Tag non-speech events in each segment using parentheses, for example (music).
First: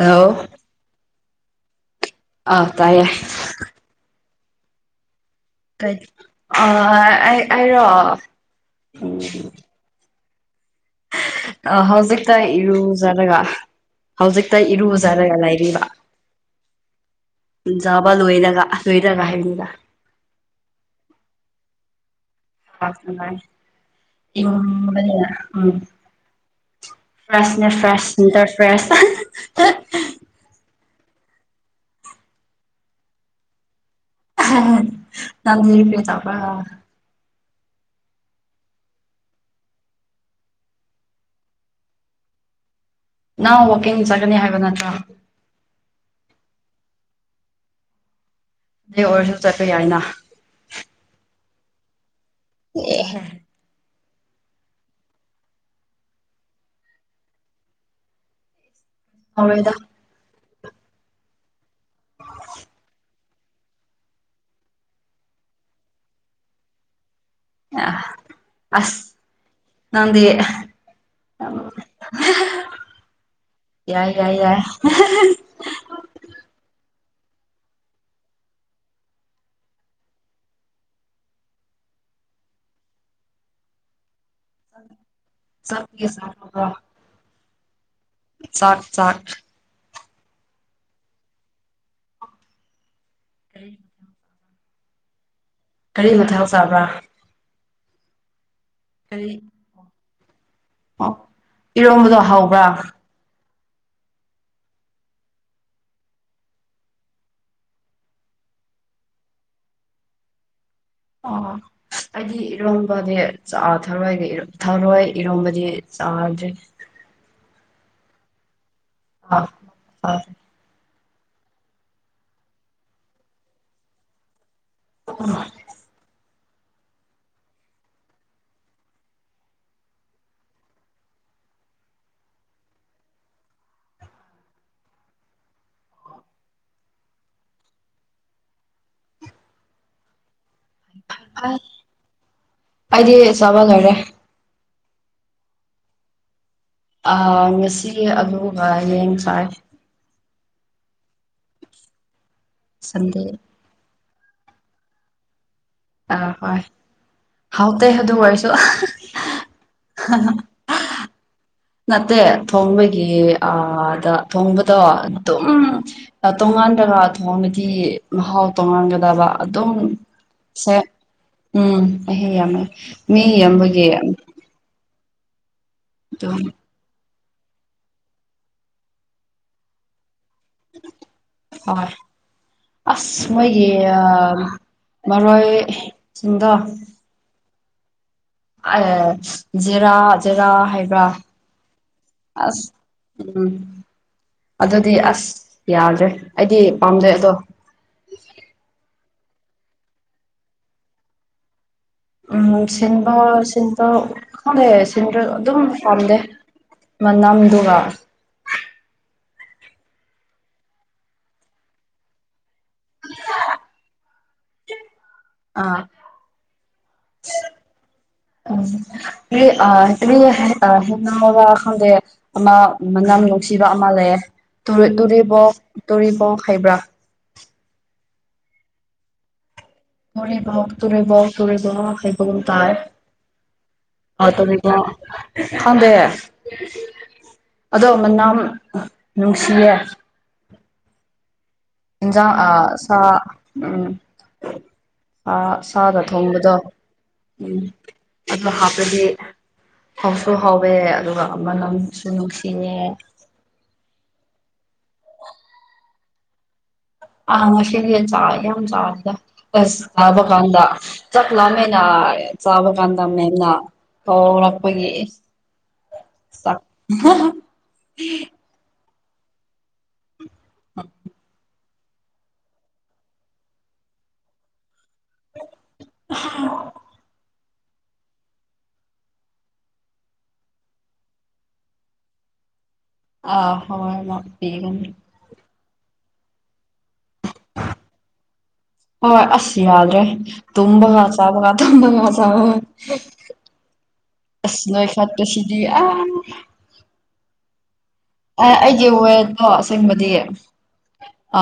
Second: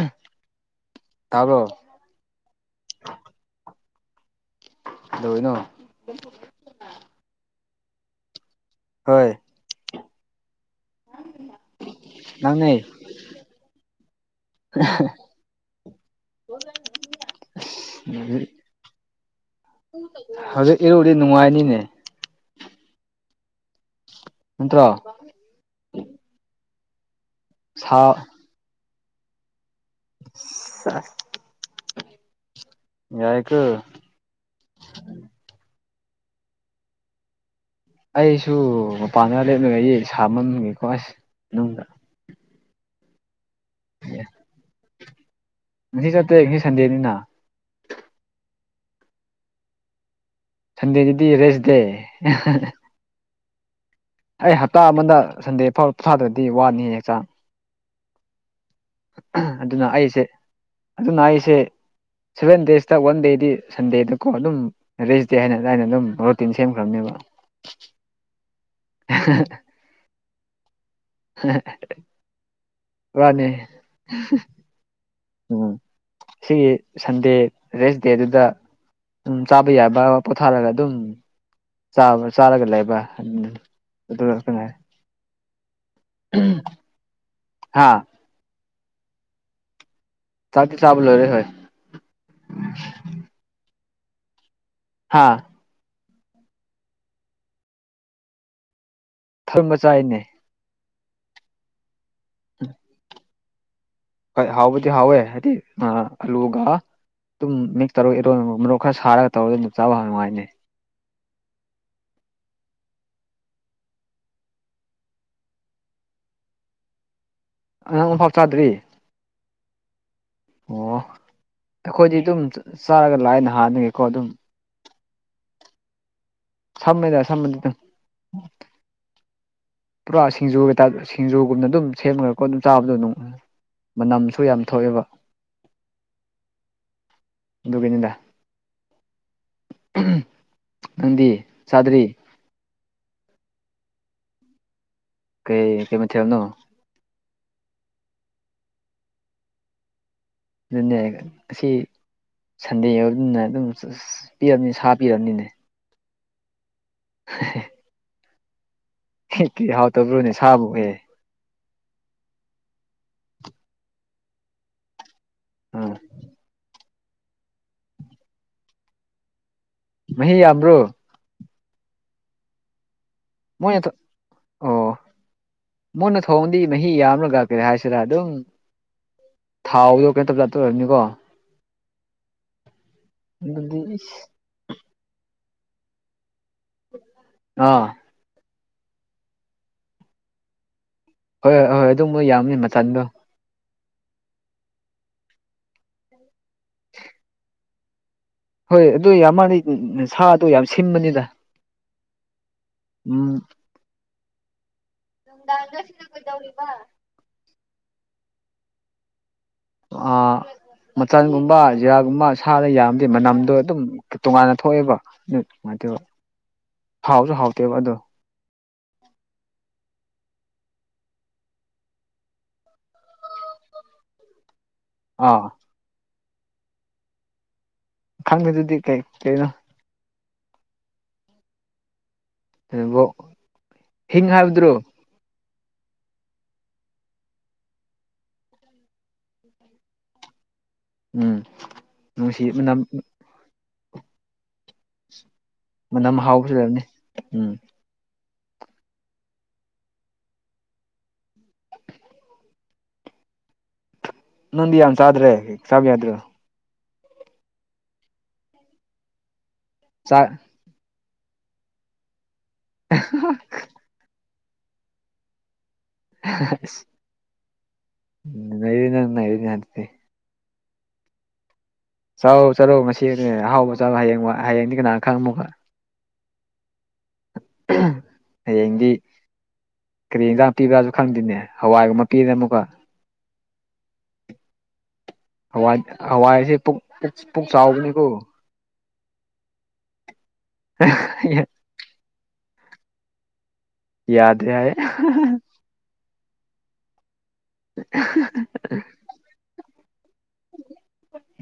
ꯍꯂ ꯇꯥꯕꯣ ꯑꯥ ꯇꯥꯏꯌꯦ ꯑꯗꯨꯔꯤꯅꯣ ꯀꯩ ꯑ ꯑꯩꯔꯣ ꯎ ꯍꯣꯏ ꯑ ꯍꯧꯖꯤꯛꯛꯇ ꯅꯪꯅꯦ ꯏꯔꯨꯖꯅꯒ ꯍꯧꯖꯤꯛꯇ ꯏꯔꯨꯖꯔꯒ ꯂꯩꯔꯤꯕ ꯀꯣꯜꯗ ꯖꯕ ꯂꯣꯏꯔꯒ ꯂꯣꯏꯔꯒ ꯍꯥꯏꯅꯤꯗ ꯍꯧꯖꯤꯛ ꯏꯔꯨꯗꯤ ꯅꯨꯡꯉꯥꯏꯅꯤꯅꯦ ꯥꯏ ꯏ ꯅꯠꯇ꯭ꯔꯣ ꯃꯅꯤ ꯎꯝ ꯐ꯭ꯔꯦꯁꯅꯦ ꯁꯥ ꯐ꯭ꯔꯦꯁ ꯅꯇꯔ ꯐ꯭ꯔꯦꯁ ꯑ ꯌꯥꯏ ꯀ ꯅꯪ ꯄꯦ ꯇꯕ꯭ꯔ ꯑꯩꯁꯨ ꯃꯄꯥꯟꯗ ꯂꯦꯞꯅꯒ ꯌꯦ ꯁꯥꯃꯝꯒꯦꯀꯣ ꯑꯁ ꯃꯅꯨꯡꯗ ꯅꯪ ꯋꯥꯛꯀꯤꯡ ꯆꯠꯒꯅꯤ ꯍꯥꯏꯕ ꯅꯠꯇ꯭ꯔꯣ ꯉ ꯆꯠꯇꯦ ꯉ ꯁꯟꯗꯦꯅꯤꯅ ꯑꯗꯨ ꯑꯣꯏꯔꯁꯨ ꯆꯠꯄ ꯌꯥꯏꯅ ꯊꯟꯗꯦꯗꯨꯗꯤ ꯔꯦꯁꯗꯦ ꯑꯦꯍ ꯑꯩ ꯍꯞꯇꯥ ꯑꯃꯗ ꯁꯟꯗꯦ ꯐꯥꯎ ꯄꯊꯥꯗ꯭ꯔꯗꯤ ꯋꯥꯅꯤ ꯍꯛꯆꯥꯡ ꯍꯧꯔꯣꯏꯗ ꯑꯗꯨꯅ ꯑꯩꯁꯦ ꯑꯗꯨꯅ ꯑꯩꯁꯦ ꯁꯚꯦꯟ ꯗꯦꯖꯇ ꯋꯥꯟ ꯗꯦꯗꯤ ꯁꯟꯗꯦꯗꯀꯣ ꯑꯗꯨꯝ ꯔꯦꯁꯗꯦ ꯍꯥꯏꯅ ꯑꯗꯨꯃꯥꯏꯅ ꯑꯗꯨꯝ ꯔꯨꯇꯤꯟ ꯁꯦꯝꯈ꯭ꯔꯕꯅꯦꯕ ꯑ ꯑꯁ ꯅꯗꯤ ꯋꯥꯅꯤ ꯌꯥꯏ ꯌꯥꯏ ꯌꯥꯏ ꯎꯝ ꯁꯤꯒꯤ ꯁꯟꯗꯦ ꯔꯦꯁ ꯗꯦꯗꯨꯗ ꯎꯝ ꯆꯥꯕ ꯌꯥꯕ ꯄꯣꯊꯥꯔꯒ ꯑꯗꯨꯝ ꯥ ꯆꯥꯔꯒ ꯂꯩꯕ ꯑꯗꯨꯒ ꯀꯩꯅꯣ ꯆ ꯌꯦ ꯁꯥ꯭ꯔ ꯍꯥꯥ ꯆꯥꯛ ꯆꯥꯛ ꯆꯗꯤꯤ ꯆꯥꯕ ꯂꯣꯏꯔꯦ ꯍꯣꯏ ꯀ ꯍꯥꯥ ꯀꯔꯤ ꯃꯊꯊꯧ ꯆꯥꯕ꯭ꯔꯥ ꯀꯩ ꯊꯪ ꯃꯆꯥꯥꯏꯅꯦ ꯑꯣ ꯏꯔꯣꯝꯕꯗꯣ ꯍꯕ꯭ꯔꯥ ꯍꯥꯎ ꯍꯥꯎ ꯍꯥꯏꯗꯤ ꯑꯜꯂꯨꯒ ꯑꯗꯨꯝ ꯃꯤꯛꯁ ꯇꯧꯔꯒ ꯏꯔꯣꯟ ꯃꯔꯣꯔꯣꯛ ꯈꯔ ꯁꯥꯔꯒ ꯇꯧꯔꯒ ꯑꯗꯨꯝ ꯆꯥꯕ ꯐ ꯅꯨꯡꯉꯥꯏꯅꯦ ꯑ ꯑꯩꯗꯤ ꯏꯔꯣꯝꯕꯗꯤ ꯊꯔꯣꯏ ꯊꯥꯔꯣꯏ ꯏꯔꯣꯝꯕꯗꯤ ꯆꯥꯗ꯭ꯔꯦ ꯑꯉꯥꯡ ꯑꯃꯐꯥꯎ ꯆꯥꯗ꯭ꯔꯤ ꯑ ꯍ ꯑꯣ ꯑꯩꯈꯣꯏꯗꯤ ꯑꯗꯨꯝ ꯆꯥꯔꯒ ꯂꯥꯛꯅ ꯍꯥꯟꯅꯉꯀꯣ ꯑꯗꯨꯝ ꯎꯝ ꯁꯝꯃꯦꯗ ꯁꯗꯤꯗ ꯄꯨꯔꯥ ꯁꯤꯡꯖꯨ ꯀꯩꯇꯥ ꯁꯤꯡꯖꯨꯒꯨꯝꯅ ꯑꯗꯨꯝ ꯁꯦꯝꯈ꯭ꯔꯀꯣ ꯑꯗꯨꯝ ꯆꯥꯕꯗꯣ ꯑꯗꯨꯝ ꯃꯅꯝꯁꯨ ꯌꯥꯝ ꯊꯣꯛꯑꯦꯕ ꯗꯨꯕꯤꯅꯤꯗ ꯅꯗꯤ ꯆꯗ꯭ꯔꯤ ꯑꯩꯗꯤ ꯆꯥꯕ ꯂꯣꯏꯔꯦ ꯀꯩ ꯀꯩ ꯃꯊꯕꯅꯣ ꯉꯁꯤ ꯑꯗꯨꯒ ꯌꯦꯌꯦꯡ ꯁꯥꯏ ꯑꯗꯨꯅꯦ ꯑꯁꯤ ꯁꯟꯗꯦ ꯑꯣꯏꯕꯅꯤꯅ ꯑꯗꯨꯝ ꯄꯤꯔꯕꯅꯤ ꯁꯥ ꯄꯤꯔꯕꯅꯤꯅꯦ ꯑꯥ ꯍꯣꯏ ꯍꯥꯎꯇꯦ ꯑꯗꯨ ꯑꯣꯏꯔꯁꯨ ꯍ ꯀ ꯍꯥꯎꯇꯕ꯭ꯔꯣꯅꯦ ꯁꯥꯕꯨ ꯑꯣꯏꯍꯦ ꯅꯠꯇꯦ ꯊꯣꯡꯕꯒꯤ ꯑꯗ ꯊꯣꯡꯕꯗꯣ ꯑꯗꯨꯝ ꯑꯥ ꯇꯣꯉꯥꯟꯂꯒ ꯊꯣꯡꯕꯗꯤ ꯃꯍꯥꯎ ꯇꯣꯡꯉꯥꯟꯒꯗꯕ ꯑꯗꯨꯝ ꯃꯍꯤ ꯁꯦ ꯌꯥꯝ꯭ꯔꯣ ꯎꯝ ꯑꯩ ꯌꯥꯝꯃꯦ ꯃꯤ ꯃꯣꯏꯅ ꯌꯥꯝꯕꯒꯤ ꯃꯨꯅ ꯑꯗꯨꯝ ꯊꯣꯡꯗꯤ ꯃꯍꯤ ꯌꯥꯝꯅꯒꯀ꯭ꯔꯦ ꯍꯥꯏꯁꯤꯔꯥ ꯑꯗꯨꯝ ꯊꯥꯎꯗꯣ ꯀꯩꯅ ꯇ ꯇ ꯑꯣꯏꯔꯅꯤꯀꯣ ꯍꯣꯏ ꯑꯁ ꯃꯣꯏꯦ ꯑꯗꯨꯗꯤ ꯑ ꯃꯔꯣꯏꯁꯤꯡꯗꯣ ꯑꯥ ꯑꯦ ꯖꯦꯔꯥ ꯖꯦꯔꯥ ꯍꯥꯏꯕ꯭ꯔꯥ ꯍꯣꯏ ꯍꯣꯏ ꯍꯣꯏ ꯑꯗꯨꯝꯕ ꯌꯥꯝꯅꯤ ꯑꯁ ꯃꯆꯟꯗꯣ ꯎꯝ ꯑꯗꯨꯗꯤ ꯑꯁ ꯌꯥꯗ꯭ꯔꯦ ꯑꯩꯗꯤ ꯄꯥꯝꯖꯩ ꯑꯗꯣ ꯍꯣꯏ ꯑꯗꯨ ꯌꯥꯝ ꯃꯥꯥꯟꯅꯩ ꯁꯥꯗꯣ ꯌꯥꯝ ꯁꯤꯕꯅꯤꯗ ꯎꯝ ꯁꯤꯟꯕ ꯁꯤꯟꯕ ꯈꯪꯗꯦ ꯁꯤꯟꯕ ꯑꯗꯨꯝ ꯄꯥꯝꯗꯦ ꯃꯅꯝꯗꯨꯒ ꯑ ꯃꯆꯜꯒꯨꯝꯕ ꯖꯤꯔꯥꯒꯨꯝꯕ ꯁꯥꯅ ꯌꯥꯔꯗꯤ ꯃꯅꯝꯗꯣ ꯑꯗꯨꯝ ꯇꯣꯉꯥꯟꯅ ꯊꯣꯛꯑꯦꯕ ꯑꯥ ꯉꯥꯏꯇꯦꯕ ꯍꯥꯎꯁꯨ ꯍꯥꯎꯇꯦꯕ ꯑꯗꯣ ꯎ ꯑ ꯑꯗꯨ ꯍ ꯈꯪꯗꯦ ꯑꯃ ꯃꯅꯝ ꯅꯨꯡꯁꯤꯕ ꯑꯃ ꯂꯩꯌꯦ ꯑꯥ ꯇꯨꯔꯤꯕꯣꯛ ꯇꯨꯔꯤꯕꯣꯛ ꯍꯩꯕ꯭ꯔꯥ ꯈꯪꯕꯦꯗꯨꯗꯤ ꯀꯩ ꯀꯩꯅꯣ ꯇꯨꯔꯦ ꯣ ꯇꯨꯔꯦ ꯣ ꯇꯨꯔꯦ ꯣ ꯇꯔ ꯀꯩꯅꯣ ꯑ ꯍꯤꯡ ꯍꯥꯏꯕꯗꯨꯔꯣ ꯈꯪꯗꯦꯦ ꯑꯗꯣ ꯃꯅꯥꯝ ꯅꯨꯡꯁꯤꯌꯦ ꯎꯝ ꯏꯖ ꯅꯨꯡꯁꯤ ꯑ ꯃꯅꯝ ꯁꯥ ꯎꯝ ꯑ ꯆꯥꯗ ꯃꯅꯝ ꯍꯥꯎꯕꯁꯨ ꯊꯣꯡꯕꯗꯣ ꯂꯩꯕꯅꯤ ꯎꯝ ꯑꯗꯨ ꯍꯥꯞꯄꯗꯤ ꯍꯥꯎꯁꯨ ꯍꯥꯎꯋꯦ ꯑꯗꯨꯒ ꯑꯃꯅꯝꯁꯨ ꯅꯨꯡꯁꯤꯉꯦ ꯅ ꯌꯟ ꯆꯗ꯭ꯔꯦ ꯁꯥꯕ ꯌꯥꯗ꯭ꯔꯣ ꯑ ꯃꯁꯦ ꯆꯥ ꯌꯥꯝ ꯆꯥꯗ ꯆꯥ ꯆꯕ ꯀꯥꯟꯗ ꯆꯠꯂꯃꯦꯅ ꯆꯥꯕ ꯀꯥꯟꯗ ꯃꯦꯝꯅ ꯇꯧꯔꯛꯄꯒꯤ ꯅ ꯅ ꯍꯥꯏꯦ (unintelligible) ꯆꯥꯛꯎ ꯆꯥꯛꯔꯧ ꯃꯁꯤꯅꯦ ꯑꯍꯥꯎꯕ ꯆꯥꯛꯔꯣ ꯍꯌꯦꯡꯃꯛ ꯍꯌꯦꯡꯗꯤ ꯀꯅꯥꯅ ꯈꯪꯃꯨꯣꯒ ꯎꯝ ꯍꯗꯤ ꯀꯔꯤ ꯌꯦꯟꯖꯥꯡ ꯄꯤꯕ꯭ꯔꯥꯁꯨ ꯈꯪꯗꯦꯅꯦ ꯍꯋꯥꯏꯒꯨꯝꯕ ꯄꯤꯗꯅ ꯑꯃꯨꯛꯀ ꯑ ꯍꯣꯏ ꯄꯤꯒꯅꯤ ꯍꯋꯥ ꯍꯋꯥꯏꯁꯦ ꯄꯨꯛ ꯆꯥꯎꯕꯅꯤꯀꯣ ꯍꯣꯏ ꯑꯁ ꯌꯥꯗ꯭ꯔꯦ ꯇꯨꯝꯕꯒ ꯆꯥꯕꯒ ꯇꯨꯝꯕꯒ ꯆꯥꯕꯒ ꯌꯥꯗ꯭ꯔꯦ ꯑꯁ ꯍꯥꯏ ꯅꯣꯏ ꯐꯠꯠꯇ ꯁꯤꯗꯤ (inaudible) ꯑꯦ ꯑꯩꯒꯤ ꯋꯦꯔꯗꯣ ꯑꯁꯦꯡꯕꯗꯤ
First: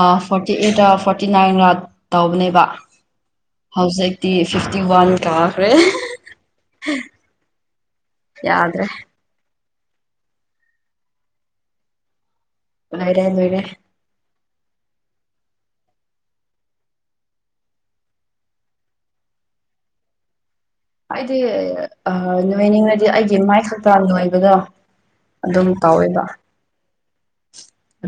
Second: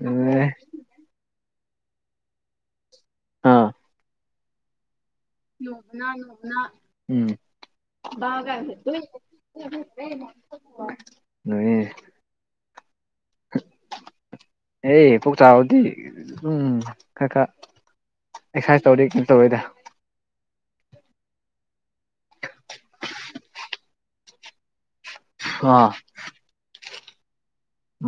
ꯑꯦ ꯐꯣꯔꯇꯤ ꯑꯩꯠꯇ ꯐꯣꯔꯇꯤ ꯅꯥꯏꯟꯒ ꯇꯧꯕꯅꯦꯕ ꯍꯧꯥꯎꯁꯛꯇꯤ ꯐꯤꯐꯇꯤ ꯋꯥꯟ ꯀꯥꯈ꯭ꯔꯦ ꯅꯣꯡꯅꯥ ꯅꯣꯡꯅꯥ ꯒ ꯌꯥꯗ꯭ꯔꯦ ꯍꯥꯏꯗ (inaudible) ꯅ (inaudible) ꯅꯣꯢꯔꯦ ꯅꯣꯢꯔꯦ ꯑꯦ ꯀꯣꯛ ꯆꯥꯔꯗꯤ ꯎꯝ ꯈꯔ ꯈꯔ ꯑꯦꯛꯁꯔꯁꯥꯏꯁ ꯇꯧꯔꯦ ꯀꯩꯅꯣ ꯇꯧꯔꯦꯗ ꯑꯩꯗꯤ ꯅꯣꯏꯅꯤꯡꯅꯗꯤ ꯑꯩꯒꯤ ꯃꯥꯏ ꯈꯛꯇꯥꯡ ꯅꯣꯏꯕꯗꯣ ꯑꯗꯨꯝ ꯑꯥ ꯀꯧꯋꯦꯕ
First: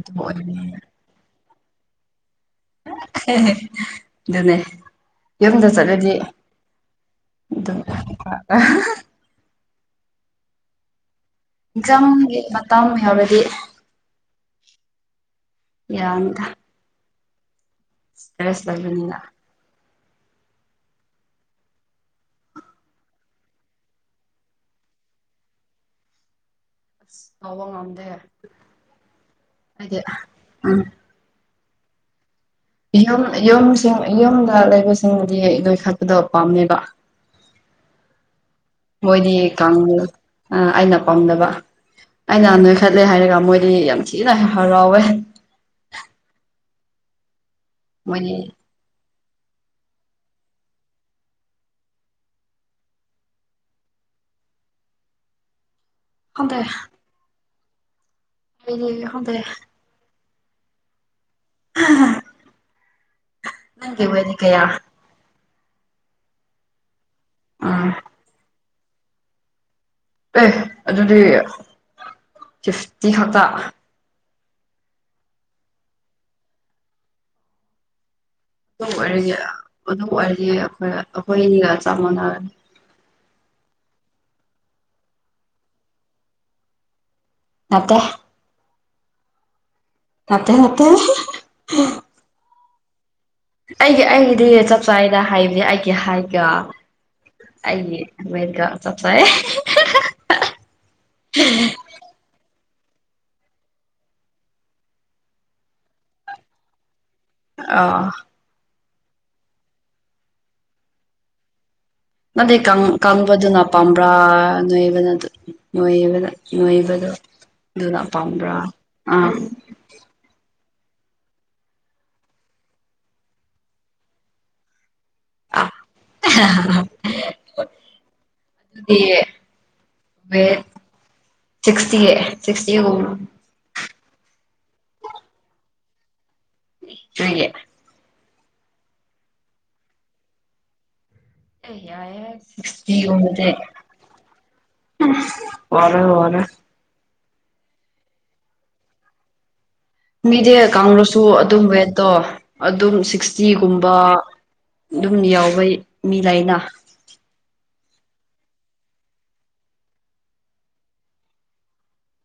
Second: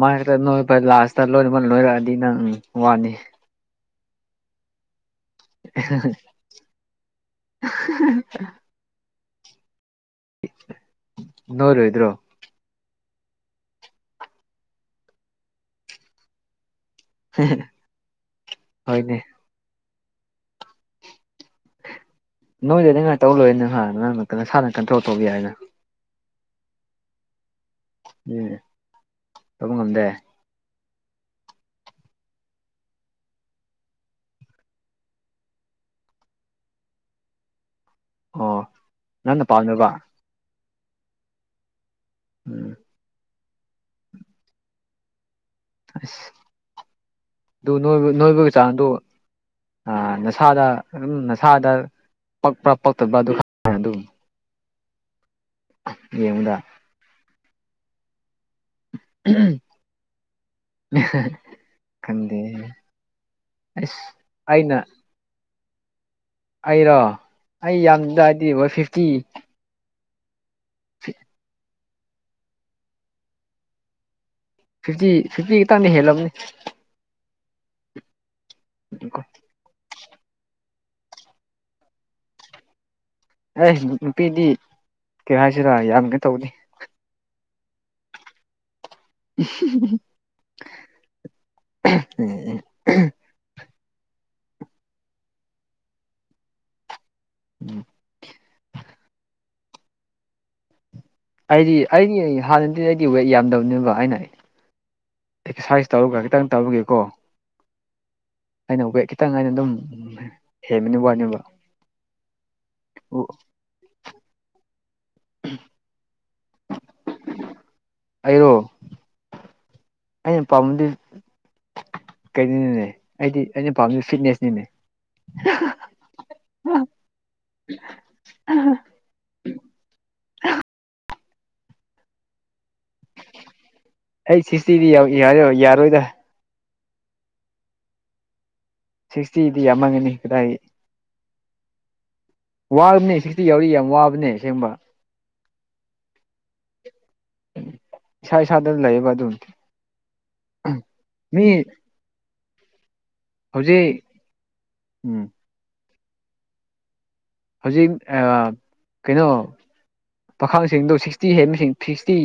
ꯃꯥꯥꯏꯛꯇ ꯅꯣꯏ ꯐ ꯂꯥꯁꯇ ꯂꯣꯏꯔꯃ ꯅꯣꯏꯔꯛꯑꯗꯤ ꯅꯪ ꯋꯥꯅꯤ ꯑꯗꯨꯅꯦ ꯌꯨꯝꯗ ꯆꯠꯂꯗꯤ ꯑꯗꯨꯝ ꯅꯣꯏꯔꯣꯏꯗ꯭ꯔꯣ ꯑꯦꯛꯖꯥꯝꯒꯤ ꯃꯇꯥꯡ ꯌꯥꯎꯔꯗꯤ ꯌꯥꯔꯃꯤꯗ ꯍ (inaudible) ꯁꯁ ꯂꯔꯕꯅꯤꯂ (inaudible) ꯅꯣꯏꯗ ꯅ ꯉꯥꯏꯇꯧ ꯂꯣꯏ ꯅꯪꯍꯥꯟ ꯅꯪꯥꯡ ꯉꯛꯇ ꯅꯁꯥꯅ ꯀꯟꯇ꯭ꯔꯣꯜ ꯇꯧꯕꯤ ꯌꯥꯏꯅ ꯑꯁ ꯐꯥꯎꯕ ꯉꯝꯗꯦ ꯑꯗꯨꯅꯦ ꯇꯧꯕ ꯍꯥꯏꯗꯤ ꯉꯝꯗꯦ ꯌꯨꯝ ꯌꯨꯝꯁꯤꯡ ꯌꯨꯝꯗ ꯂꯩꯕꯁꯤꯡꯕꯨꯗꯤ ꯅꯣꯏ ꯈꯠꯄꯗꯕ ꯄꯥꯝꯅꯦꯕ ꯑꯣ ꯃꯣꯏꯗꯤ ꯅꯪꯅ ꯄꯥꯝꯗꯕ ꯑꯩꯅ ꯄꯥꯝꯅꯕ ꯑꯩꯅ ꯎꯝ ꯅꯣꯏ ꯍꯥꯏꯔꯒ ꯃꯣꯏꯗꯤ ꯌꯥꯝ ꯊꯤꯅ ꯍꯔꯥꯎꯋꯦ ꯑꯁ ꯑꯗꯨꯣꯏꯕ ꯃꯣꯏꯗꯤ ꯅꯣꯏꯕꯒꯤ ꯆꯥꯡꯗꯨ ꯅꯁꯥꯗ ꯑꯗꯨꯝ ꯅꯁꯥꯗ ꯄꯛꯄ꯭ꯔꯥ ꯄꯛꯇꯕ꯭ꯔꯥ ꯑꯗꯨ ꯑꯗꯨꯝ ꯌꯦꯉꯨꯗ ꯈꯪꯗꯦ ꯗꯤ ꯍꯗ (inaudible) ꯈꯟꯗꯦ ꯑꯁ ꯅꯪꯒꯤ ꯋꯦꯠꯗꯤ ꯀꯌꯥ ꯑꯩꯅ ꯑꯩꯔꯣ ꯑꯩ ꯎꯝ ꯌꯥꯝꯗꯗꯤ ꯍꯣꯏ ꯐꯤꯐꯇꯤ ꯑꯦ ꯑꯗꯨꯗꯤ ꯐꯤꯐꯇꯤ ꯈꯛꯇ ꯐꯤꯐꯇꯤ ꯐꯤꯐꯇꯤ ꯈꯛꯇꯪꯗ ꯍꯦꯜꯂꯝꯕꯅꯤ ꯑꯗꯨ ꯑꯣꯏꯔꯌꯦ ꯑꯗꯨ ꯑꯣꯏꯔꯗꯤ ꯑꯩꯈꯣꯏ ꯑꯩꯈꯣꯏ ꯑꯅꯤꯒ ꯆꯞ ꯃꯥꯟꯅꯔꯅꯤ ꯑꯦ ꯅꯨꯄꯤꯗꯤ ꯀꯩ ꯍꯥꯏꯁꯤꯔꯥ ꯌꯥꯝꯅ ꯇꯧꯗꯦ ꯅꯠꯇꯦ (inaudible) ꯊꯀꯦ ꯇꯀꯦ ꯎꯝ (inaudible) ꯑꯩꯒꯤ ꯑꯩꯒꯤꯗꯤ ꯆꯞ ꯆꯥꯅ ꯍꯥꯏꯕꯁ ꯑꯩꯒꯤ ꯍꯥꯏꯒꯦ ꯎꯝ ꯑꯌꯦ ꯑꯃꯔꯤꯀꯥ ꯆꯠꯁꯦ ꯑꯩꯗꯤ ꯑꯩꯗꯤ ꯍꯥꯟꯅꯗꯤ ꯑꯩꯗꯤ ꯋꯦꯠ ꯌꯥꯝꯗꯕꯅꯦꯕ ꯑꯩꯅ ꯑꯦꯛꯁꯔꯁꯥꯏꯁ ꯇꯧꯔꯒ ꯈꯤꯇꯪ ꯇꯧꯔꯒꯦꯀꯣ ꯑ ꯑꯩꯅ ꯋꯦꯠ ꯈꯤꯇꯪ ꯑꯩꯅ ꯑꯗꯨꯝ ꯍꯦꯟꯕꯅꯤ ꯋꯥꯅꯦꯕ ꯑꯗꯦ ꯀ ꯀꯪꯝꯕ ꯑꯗꯨꯅ ꯄꯝꯕ꯭ꯔꯥ ꯅꯣꯏꯕꯅ ꯅꯣꯏꯕꯗ ꯅꯣꯏꯕꯗꯣ ꯑꯗꯨꯅ ꯑꯩꯔꯣ ꯄꯥꯝꯕ꯭ꯔꯥ ꯑꯥ ꯑꯩꯅ ꯄꯥꯝꯕꯗꯤ ꯀꯩꯅꯤꯅꯦ ꯑꯩꯗꯤ ꯑꯩꯅ ꯄꯥꯝꯃꯤ ꯐꯤꯠꯅꯦꯁꯅꯤꯅꯦ ꯑ ꯑꯗꯨꯗꯤ ꯃꯦ ꯁꯤꯁꯇꯤ ꯁꯤꯁꯇꯤ ꯀ ꯑꯩ ꯁꯤꯇꯗꯤ ꯌꯥ ꯌꯥꯔꯣꯏꯗ ꯁꯤꯒꯦ ꯁꯤꯛꯁꯇꯤꯗꯤ ꯌꯥꯝꯃꯒꯅꯤ ꯀꯗꯥꯏ ꯑꯦ ꯌꯥꯏꯌꯦ ꯋꯥꯕꯅꯦ ꯁꯤꯛꯁꯇꯤ ꯁꯤꯛꯁꯇꯤꯒꯨꯝꯕꯗꯤ ꯌꯥꯎꯔꯤ ꯌꯥꯝ ꯋꯥꯕꯅꯦ ꯑꯁꯦꯡꯕ ꯑꯣꯏꯔ ꯋꯥꯔ ꯁꯥꯏ ꯁꯥꯗꯔ ꯂꯩꯑꯌꯦꯕ ꯑꯗꯨꯟ ꯃꯤꯗꯤ ꯀꯥꯡꯂꯨꯞꯁꯨ ꯑꯗꯨꯝ ꯋꯦꯠꯇꯣ ꯑꯗꯨꯝ ꯁꯤꯛꯁ ꯖꯤꯒꯨꯝꯕ ꯍꯧꯖꯤꯛ ꯑꯗꯨꯝ ꯎꯝ ꯌꯥꯎꯕ ꯃꯤ ꯂꯥꯏꯅ ꯍꯧꯖꯤꯛ ꯀꯩꯅꯣ ꯄꯥꯈꯪꯁꯤꯡꯗꯣ ꯁꯤꯛꯁꯇꯤ ꯍꯦꯟꯕꯁꯤꯡ ꯁꯤꯛꯁꯇꯤ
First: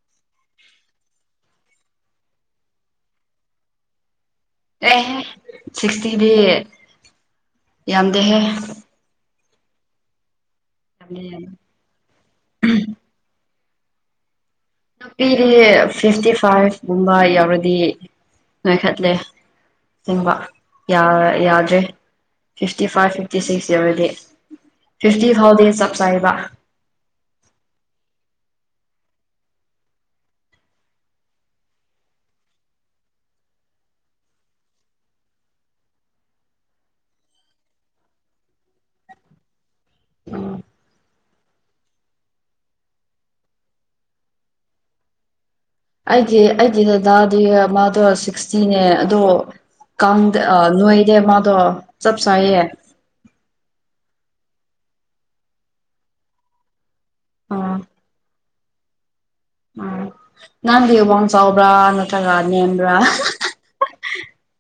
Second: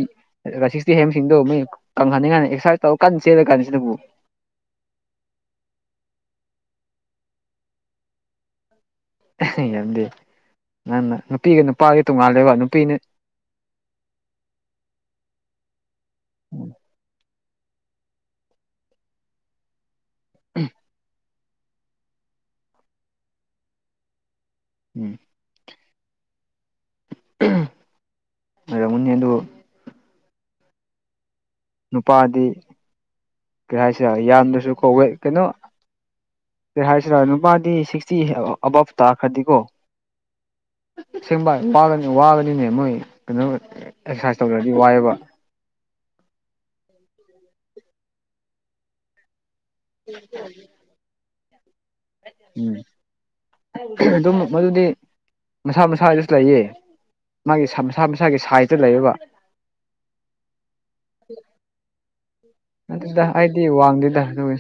ꯁꯤꯁꯇꯤ ꯍꯦꯝꯁꯤꯡꯗꯣ ꯃꯣꯏ ꯀꯪꯍꯟꯅꯤꯡ ꯀꯥꯏꯗ ꯑꯦꯛꯁꯔꯁꯥꯏꯁ ꯇꯧꯔ ꯀꯥꯟ ꯆꯦꯜꯠꯂꯀꯥꯟꯅꯤꯁꯤꯗꯕꯨ ꯑꯦꯍꯦ ꯁꯤꯛꯁꯇꯤꯗꯤ ꯌꯥꯝꯗꯦꯍꯦ ꯌꯥꯝꯗꯤꯦ ꯅꯪꯅ ꯌꯥꯝꯗꯦ ꯌꯥꯝꯗꯦ ꯅꯨꯄꯤꯒ ꯅꯨꯄꯥꯒꯤ ꯇꯣꯡꯉꯥꯜꯂꯦꯕ ꯅꯨꯄꯤꯅ ꯅꯨꯄꯤꯗꯤ ꯐꯤꯐꯇꯤ ꯐꯥꯏꯚꯒꯨꯝꯕ ꯌꯥꯎꯔꯗꯤ ꯉꯥꯏꯈꯠꯂꯦ ꯁꯤꯕ ꯌꯥꯗ꯭ꯔꯦ ꯐꯤꯐꯇꯤ ꯐꯥꯏꯚ ꯐꯤꯐꯇꯤ ꯁꯤꯛꯁ ꯌꯔꯗꯤ ꯎꯝ ꯐꯤꯐꯇꯤ ꯐꯥꯎꯖꯞꯥꯏꯕ ꯔꯃꯨꯅꯤ ꯑꯗꯨ ꯅꯨꯄꯥꯗꯤ ꯀꯩ ꯍꯥꯏꯁꯦ ꯌꯥꯝꯗ꯭ꯔꯁꯨ ꯀꯧꯋꯦ ꯀꯩꯅꯣ ꯀꯩ ꯍꯥꯏꯁꯤꯔꯥ ꯅꯨꯄꯥꯗꯤ ꯁꯤꯛꯁꯇꯤ ꯑꯕꯞ ꯇꯥꯈ꯭ꯔꯗꯤꯀꯣ ꯁꯦꯝꯕ ꯋꯥꯒꯅꯤꯅꯦ ꯃꯣꯏ ꯀꯩꯅꯣ ꯑꯦꯛꯁꯔꯁꯥꯏꯁ ꯇꯧꯗ꯭ꯔꯗꯤ ꯋꯥꯏꯑꯦꯕ ꯑꯩꯒꯤ ꯑꯩꯒꯤ ꯗꯗꯥꯗꯤ ꯃꯥꯗꯣ ꯁꯤꯛꯁꯇꯤꯅꯦ ꯑꯗꯣ ꯀꯥꯡꯗꯦ ꯑ ꯅꯣꯏꯩꯗꯦ ꯃꯥꯗꯣ ꯆꯞ ꯆꯥꯏꯌꯦ ꯎꯝ ꯑꯗꯨꯝ ꯃꯗꯨꯗꯤ ꯃꯁꯥ ꯃꯁꯥ ꯍꯥꯏꯗꯨꯁꯨ ꯂꯩꯌꯦ ꯃꯥꯒꯤ ꯑꯥ ꯃꯁꯥ ꯃꯁꯥꯒꯤ ꯁꯥꯏꯖꯇ ꯂꯩꯕ ꯎꯝ ꯅꯥꯟ ꯗꯦꯕꯪꯁ ꯑꯣꯕ꯭ꯔꯥꯅ ꯑꯗꯨꯗ ꯑꯩꯗꯤ ꯋꯥꯡꯗꯦꯗ ꯇꯋꯏ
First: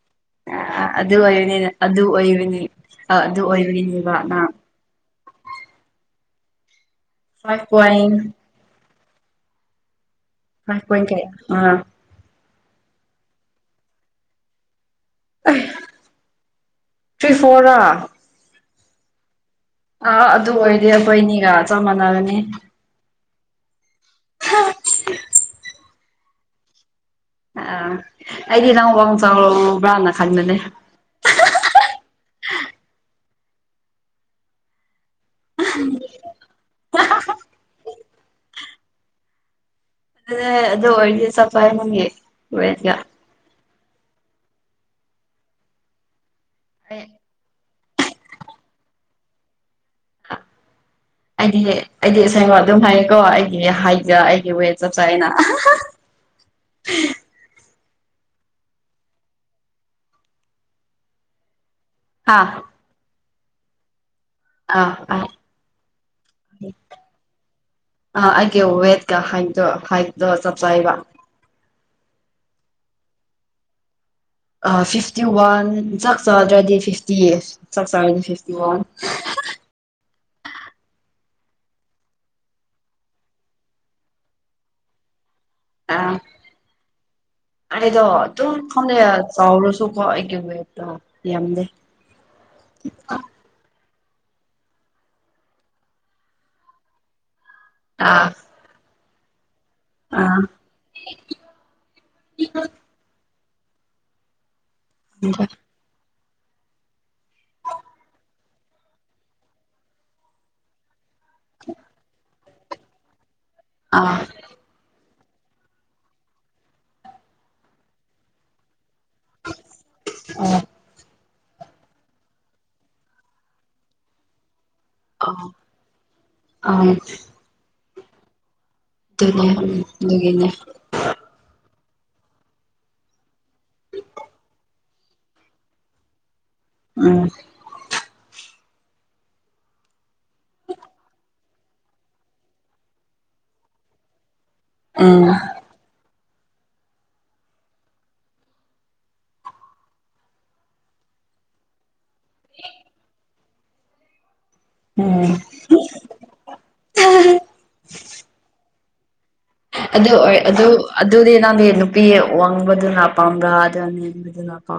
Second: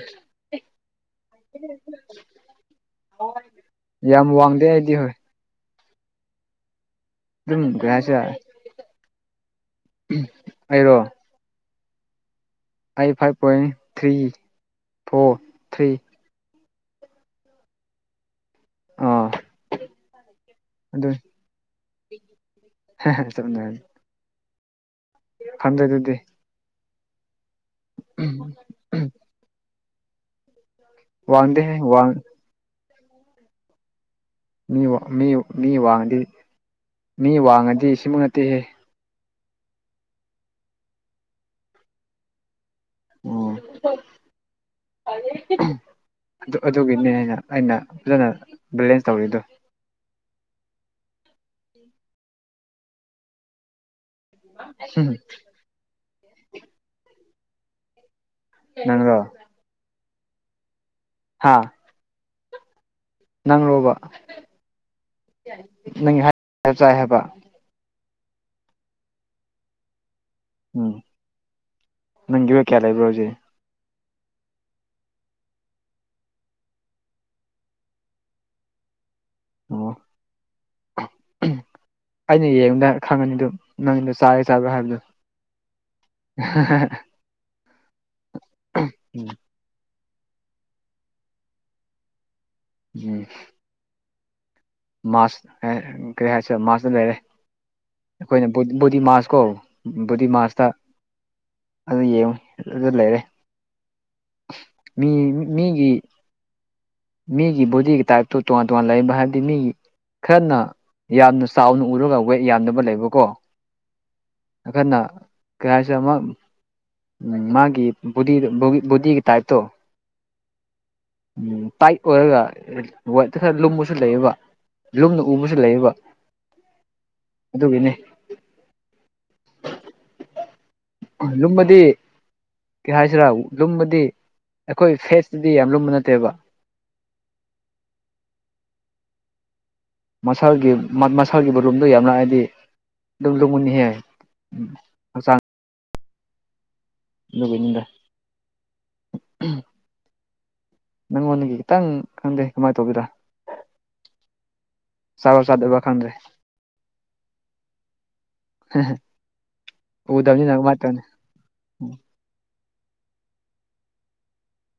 ꯑꯗꯨ ꯑꯣꯏꯕꯅꯤ ꯑꯗꯨ ꯑꯣꯏꯕꯅꯤ ꯑ ꯑꯗꯨ ꯌꯥꯝ ꯑꯣꯏꯕꯅꯤꯅꯦꯕꯅ ꯋꯥꯡꯗꯦ ꯑꯩꯗꯤ ꯍꯣꯏ ꯑꯗꯨꯝ ꯐꯥꯏꯚ ꯄꯣꯏꯟ ꯀꯁꯤ ꯎꯝ ꯍ ꯀꯣꯏ ꯀ ꯑ eight five point three four three ꯇ꯭ꯔꯤꯐꯣꯔꯥ ꯑꯥ ꯑꯥ ꯑꯗꯨ ꯑꯣꯏꯔꯗꯤ ꯑꯩꯈꯣꯏꯅꯤꯒ ꯆꯞ ꯃꯥꯟꯅꯒꯅꯤ ꯍ ꯆꯅꯤ ꯈꯟꯗꯩ ꯑꯗꯨꯗꯤ ꯑꯥ ꯑꯩꯗꯤ ꯅꯪ ꯋꯥꯡ ꯆꯥꯎꯕ꯭ꯔꯅ ꯈꯪꯅꯅꯦ ꯋꯥꯥꯡꯗꯦ ꯍꯥꯏꯦ ꯋꯥ ꯃꯤ ꯃꯤ ꯋꯥꯡꯉꯗꯤ ꯃꯤ ꯋꯥꯡꯉꯗꯤ ꯁꯤꯃ ꯅꯠꯇꯦꯍꯦ ꯑꯦ ꯑꯗꯨ ꯍꯗꯤ ꯁꯐꯥꯏ ꯅꯪꯒꯤ ꯎꯒ ꯑꯣ ꯑꯗꯨ ꯑꯩ ꯑꯗꯨꯒꯤꯅꯦ ꯍꯥꯏꯅ ꯑꯩꯅ ꯐꯖꯅ ꯕꯦꯂꯦꯟꯁ ꯇꯧꯔꯤꯗꯣ ꯑꯩꯗꯤ ꯑꯩꯗꯤ ꯁꯦꯡꯉꯣ ꯑꯗꯨꯝ ꯍꯥꯏꯌꯦꯀꯣ ꯑꯩꯒꯤ ꯍꯥꯏꯖ ꯑꯩꯒꯤ ꯋꯦꯠ ꯆꯞ ꯆꯥ ꯑꯩꯅ ꯅꯪꯒꯣ ꯍꯥꯥ ꯍꯥꯥ ꯅꯪꯔꯣꯕ ꯑꯥ ꯑꯥ ꯅꯪꯒꯤ ꯍꯥꯏꯞ ꯆꯥꯏ ꯍꯥꯏꯕ ꯑꯥ ꯑꯩꯗꯤ ꯋꯦꯗꯀ ꯍꯥꯏꯗꯣ ꯍꯥꯏꯗꯣ ꯁ ꯎꯝ ꯅꯪ ꯋꯦꯠ ꯀꯌꯥ ꯂꯩꯕ꯭ꯔꯣ ꯍꯧꯖꯤꯛ ꯐꯤꯐꯇꯤ ꯋꯥꯟ ꯆꯥꯛ ꯆꯥꯗ꯭ꯔꯗꯤ ꯐꯤꯐꯇꯤ ꯆꯥꯛ ꯆꯥꯔꯗꯤ ꯐꯤꯐꯇꯤ ꯋꯥꯟ ꯑꯣ ꯑꯩꯅ ꯌꯦꯡꯕꯗ ꯈꯪꯉꯅꯤꯗ ꯅꯪꯗꯣ ꯆꯥꯔꯦ ꯆꯥꯕ꯭ꯔꯥ ꯍꯥꯏꯕꯗꯣ ꯑꯥ ꯑꯩꯗꯣ ꯑꯗꯨꯝ ꯈꯪꯗꯦ ꯎꯝ ꯆꯥꯎꯔꯨꯁꯨꯀꯣ ꯑꯩꯒꯤ ꯋꯦꯠꯇꯣ ꯌꯥꯝꯗꯦ ꯎꯝ ꯃꯥꯁ ꯀꯔꯤ ꯍꯥꯏꯔꯦ ꯃꯥꯁꯇ ꯂꯩꯔꯦ ꯑꯥ ꯑꯩꯈꯣꯏꯅ ꯕꯣꯗꯤ ꯃꯥꯁ ꯀꯣ ꯕꯣꯗꯤ ꯑꯥ ꯃꯥꯁꯇ ꯑꯗꯨ ꯌꯦꯡꯉꯒ ꯑꯗꯨ ꯂꯩꯔꯦ ꯃꯤ ꯃꯤꯒꯤ ꯃꯤꯒꯤ ꯕꯣꯗꯤꯒꯤ ꯇꯥꯏꯞꯇꯨ ꯇꯣꯉꯥꯟ ꯇꯣꯉꯥꯟꯅ ꯂꯩꯔꯝꯕ ꯍꯥꯏꯕꯗꯤ ꯃꯤꯒꯤ ꯈꯔꯅ ꯌꯥꯝꯅ ꯆꯥꯎꯅ ꯎꯔꯒ ꯋꯦꯠ ꯌꯥꯕ ꯂꯩꯕꯀꯣ ꯑꯥ ꯑꯩꯈꯅ ꯀꯩ ꯍꯥꯏꯁꯤꯔꯥ ꯑꯃ ꯎ ꯃꯥꯒꯤ ꯕꯣ ꯕꯣꯗꯤꯒꯤ ꯇꯥꯏꯞꯇꯣ ꯎꯝ ꯇꯥꯏꯠ ꯑꯣꯏꯔꯒ ꯈꯔ ꯂꯨꯝꯕꯁꯨ ꯂꯩꯌꯦꯕ ꯂꯨꯝꯅ ꯎꯕꯁꯨ ꯂꯩꯌꯦꯕ ꯑꯥ ꯑꯗꯨꯒꯤꯅꯤ ꯑꯗꯨꯅꯦ ꯎꯝ ꯑꯗꯨꯒꯤꯅꯦ ꯂꯨꯝꯃꯗꯤ ꯀꯩ ꯍꯥꯏꯁꯤꯔꯥ ꯂꯨꯝꯕꯗꯤ ꯑꯩꯈꯣꯏ ꯐꯦꯁꯇꯗꯤ ꯌꯥꯝ ꯂꯨꯝꯕ ꯅꯠꯇꯦꯕ ꯎꯝ ꯃꯁꯥꯒꯤ ꯃꯁꯥꯒꯤꯕꯨ ꯔꯨꯝꯗꯣ ꯌꯥꯝꯅ ꯍꯥꯏꯗꯤ ꯑꯗꯨꯝ ꯂꯨꯃꯝꯅꯤꯍꯦ ꯎꯝ ꯑꯗꯨꯒꯤꯅꯤꯗ ꯅꯪꯉꯣꯟꯗꯒꯤ ꯈꯤꯇꯪ ꯈꯪꯗꯦ ꯀꯃꯥꯏꯅ ꯇꯧꯕꯤꯗꯔꯥ ꯎꯝ (inaudible) (unintelligible) ꯑꯗꯨ ꯑꯣꯏ ꯎꯗꯕꯅꯤꯅ ꯑꯗꯨ ꯀꯃꯥꯏꯅ ꯑꯗ ꯇꯧꯅꯤ ꯑꯗꯨꯗꯤ ꯅꯪꯗꯤ ꯎꯝ ꯅꯨꯄꯤ ꯋꯥꯡꯕꯗꯨꯅ ꯄꯥꯝꯕ꯭ꯔꯥ ꯅꯦꯝꯕꯗꯨꯅ ꯄꯥꯝꯕ꯭ꯔꯥ